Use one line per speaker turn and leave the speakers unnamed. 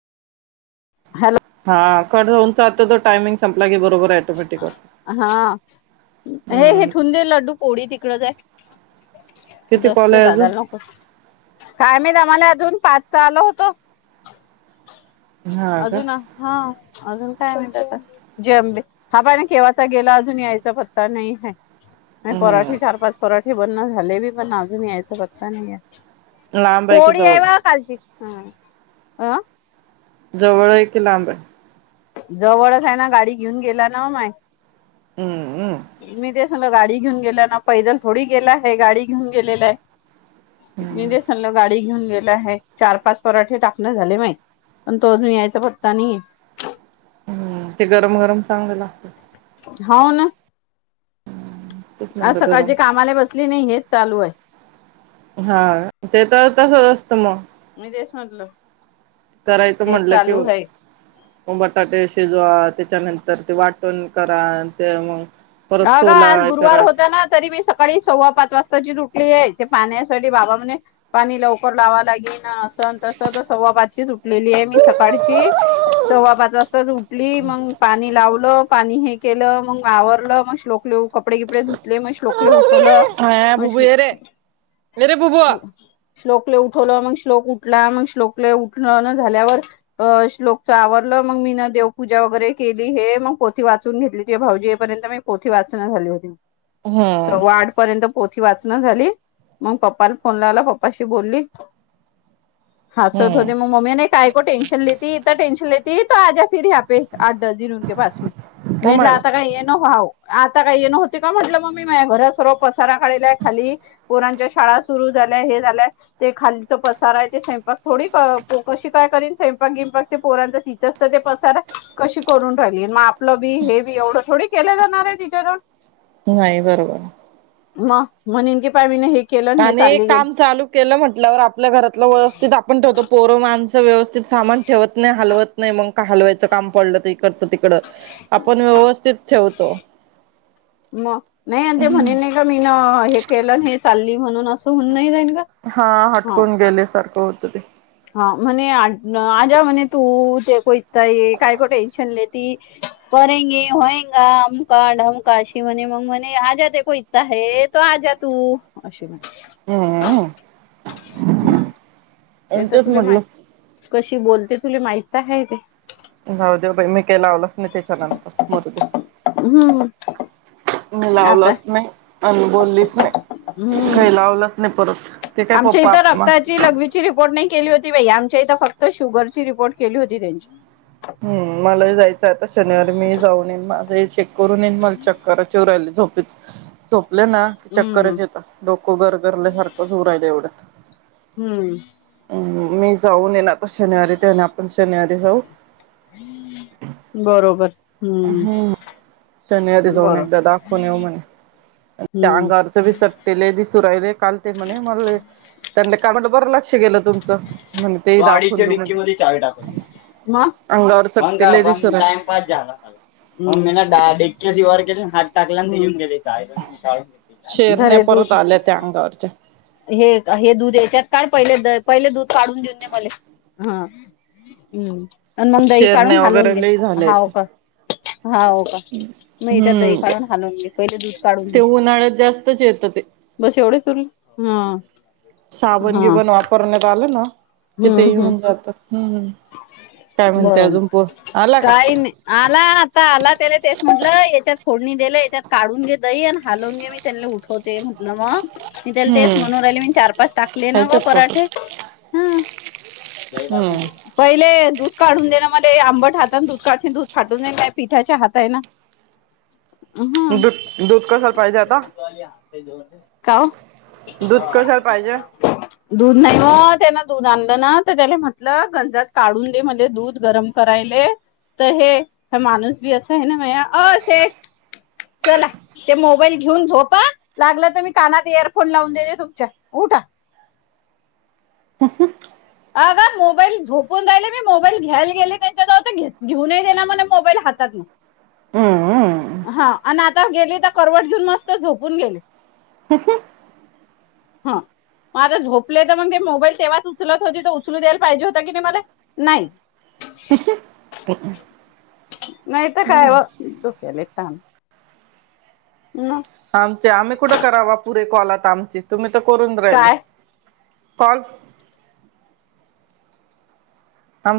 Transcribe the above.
Hello.
हा क होन चााततो टामिंग संपला की बरोबर टोमॅटिक वात
हा हे हे ठुंदे लड्डू पोळी तिकडच आहे.
किती कॉल
दसते
आहे
दादा
अजून
लो काय महीत आम्हाला अजून पाचच सहाला होतो.
हा का
अजून हा अजून काय माहित आता. जय अंबे हा पहि ना केव्हाचा गेला अजून यायचा पत्ता नाही ह. आणि
हम्म
पराठी चार पाच पराठीे बनण झाले बी पण अजून यायचं पत्ता नाही.
लांब आहे की
कोडी
जवळ
आहेवा कालची ह अह
जवळ आहे की लांब आहे.
जवळच आहे ना गाडी घेऊन गेला ना ओ माय.
हम्म-हम्म
मी ते संग गाडी घेऊन गेला ना पैदल थोडी गेला आहे गाडी घेऊन गेलेला आहे. मी
हम्म
ते म्हणलं गाडी घेऊन गेलो. चार पाच पराठे टाकण झाले माहि पण तो अजून यायचा पत्ता नाही.
हम्म ते गरम-गरम चांगला लागतं.
हाव ना.
तेच
आज
म्हणलं
सकाळचे
गरम
कामाला बसली नाही हेच चालू आहे.
हा ते तर तस असतं मग.
मी तेच म्हटलं.
करायचं
हेच
म्हणलं कि
चालू आहे
मग बटाटे शिजवा त्याच्यानंतर ते वाटण करा ते मग. परत
अ ग
सोला
आज
हे
गुरुवार
करा
होता ना तरी मी सकाळी सव्वा पाच वाजताची उठलेली आहे ते पाहण्यासाठी बाबा पाणी लवकर लावा लागे ना असं तस तर सव्वा पाचची ऊठलेली आहे मी सकाळची. सव्वा पाच वाजता उठली मग पाणी लावलं पाणी हे केलं मग आवरलं. म शश्लोकले कपडे कपडे धुतले म शश्लोकले उठवलं.
हा
मग
भू भू
श्लोक
ये रे येरे भू भू.
श्लोकले उठवलं मग श्लोक उठला मग श्लोकले उठल झाल्यावर अ श्लोकच आवरलं मग मी ना देवपूजा वगैरे केली हे मग पोथी वाचून घेतली तु भाऊजी येपर्यंत मी पोथी वाचना झाली होती
हम्म
सव्वा आठ पर्यंत पोथ वाचन झाली मग पप्पाला फोन लावला पप्पाशी बोलली हासत होते मग.
हम्म
मम्मीने काय को टेंशनती लेती इत्ता टेंशन लेती तो आजा फि यहाँ पे आठ दस दिन उनके के पास मे. मी म्हटलं
कमाय
आता काय येणं हव आता काय येणं होते का म्हटलं मम्मी माझ्या घरात सर्व पसारा कालाय खाली पोरांच्या शाळा सुरू झाल्या हे झालंय ते खालीचं पसार आहे ते स्वयंपाक थोडी कशी काय करीन स्वयंपाक गिंपाक ते पोरांच तिच ते पसार कशी करून राहिली मग आपलं बी हे बी एवढं थोडे केल्या जाणार आहे. [unintelligible]
नाही बरोबर.
मग म्ह की पाय मीन हे केलं हे
आणि
चालली गेली
काम चालू केलं म्हटल्यावर आपल्या घरातलं व्यवस्थित आपण ठेवतो पोरं माणसं व्यवस्थित सामान ठेवत नाही हलवत नाही मग का हलवायचं काम पडलं त इकडच तिकड आपण व्यवस्थित ठेवतो.
मग नाही आणि ते म्हणेल नाही का मी ना हे केलं हे चालली म्हणून असं होऊन नाही राहिलं.
हा हटकून गेले सारखं होत ते.
हा म्हणे आजा म्हणे तू ते को इत्ता ऐ काय को टेन्शन लेति. करेंगे होयंगा अमका ढमका अशी म्हने मग म्हणे आजा ते को आहे तो आजा तू. अशी म्हणे.
हम, अं. [inaudible]
ते तर तुले माह. कशी बोलते, तुले माहित आहे ते.
जाऊ देऊ बाई. मी काही लावलंच नाही, त्याच्यानंतर. मरू दे.
हम. [inaudible]
मी लावलंच नाही. अन् बोललीच नाही.
हम्म
काही लावलंच नाही परत. ते काय
आमच्या इथं
पप्पा
रक्ता लघवीची, रिपोर्ट नाही केली होती बाई. आमच्या इथं फक्त, शुगरची रिपोर्ट केली होती, त्यांची.
हम्म, मलाही जायचंय आता शनिवारी. मीही जाऊन येईन. माझंही चेक करून येईन. मला चक्कर येऊ राहिली झोपेत. झोपले ना. की,
हम्म
चक्करच येत. डोकं गरगरल्या सारखंच होऊ राहिलं एवढ्यात.
हम्म.
हम्, मी जाऊन येनार, आता शनिवारी. ते आणि आपण शनिवारी जाऊ.
[inaudible] बरोबर.
हम्म. शनिवारी जाऊन
बरो
एकदा दाखवून येऊ म्हणे. त्या
हम्म
अंगार बी चट्टे लय दिसू राहिले. काल ते म्हणे, मला लई त्यांली काय म्हणलं, बरं लक्ष गेलं. तुमचं. म्हण ते दाखवून देऊ म्हणे. अंगावर चट्टे लय दिसू राहिले.
बास झालं आता. मम्मी ने डाड एकया जीवावर केले. हात टाकला न ऊन गेले. जा [unintelligible]
शेरण्या परत आल्या त्या, अंगावरच्या.
हे, हे दूध याच्यात काढ. पहिले द पहिले दूध काढून देऊन दे मले. हा, हम्. अन् मंग दही काढून
शेरण्या
हालवून
वगैरे
घे.
लय झाल्या
हाव
आहेत
का. हा, हो का? म त्या दही
हम्म
काढून हालून दे. पहिले दूध काढून दे.
ते उन्हाळ्यात जास्तच येतं ते
बस, एवढेच उरले? हा.
साबण-
हा
गिबण वापरण्यात आलं ना. कि ते
हम्म
ही
हम्म
होऊन जात. हम्. काय म्हणते,
बरोबर
अजून पोर? आला का?
काही नाही आला आता आला. त्याला तेच म्हटलं. याच्यात फोडणी दिलं याच्यात काढून घे, दई आणि हलवून घे. मी त्यानला उठवते म्हटलं, मग. मी त्याला तेच
हम्म
म्हणु राहिले. मी चार- पाच टाकले ना
खायचं
गं
का
पराठे.
पापड?
जाई टाकुन दे.
हम्म
पहिले, दूध काढून देण मले. आंबट हातानं दूध काढशील, दूध फाटून जाईल. काय पिठाचे हातय ना. ह.
दूध
[unintelligible]
दूध कशाला पाहिजे आता
का, ओ?
दूध कशाला पाहिजे
[unintelligible] दूध नाही ओ. त्यांना दूध आणलं ना, तर त्याले म्हटलं गंजात काढून दे, म्हणले. दूध गरम करायले. तर हे, ह माणूस बी असय ना, म्यया. ओ शेट, [inaudible] चला. ते मोबाईल घेऊन झोपा. लागलं तर मी कानात एयरफोन लावून देेते तुमच्या. उठा.
[unintelligible]
अ गा मोबाईल, झोपून राहिले मी. मोबाईल घ्यायला गेले त्याच्यावळ. घेत- घेऊ नाही देणा म्हणे, मोबाईल हातात न.
हम्म
हा, अन् आता गेली तर, करवट घेऊन मस्त झोपून गेले.
[unintelligible]
ह. मग आता झोपले तर, मग ते मोबाईल तेव्हाच उचलत होते तर, उचलू द्यायला पाहिजे होता, कि नाही मला? नाही.
[unintelligible]
नाही त काय ओ? डोक्याले तान. नाही
आमचे आम्ही कुठं करावा पुरे कॉल आता आमची तुम्ही तर करून राहिल
काय
कॉल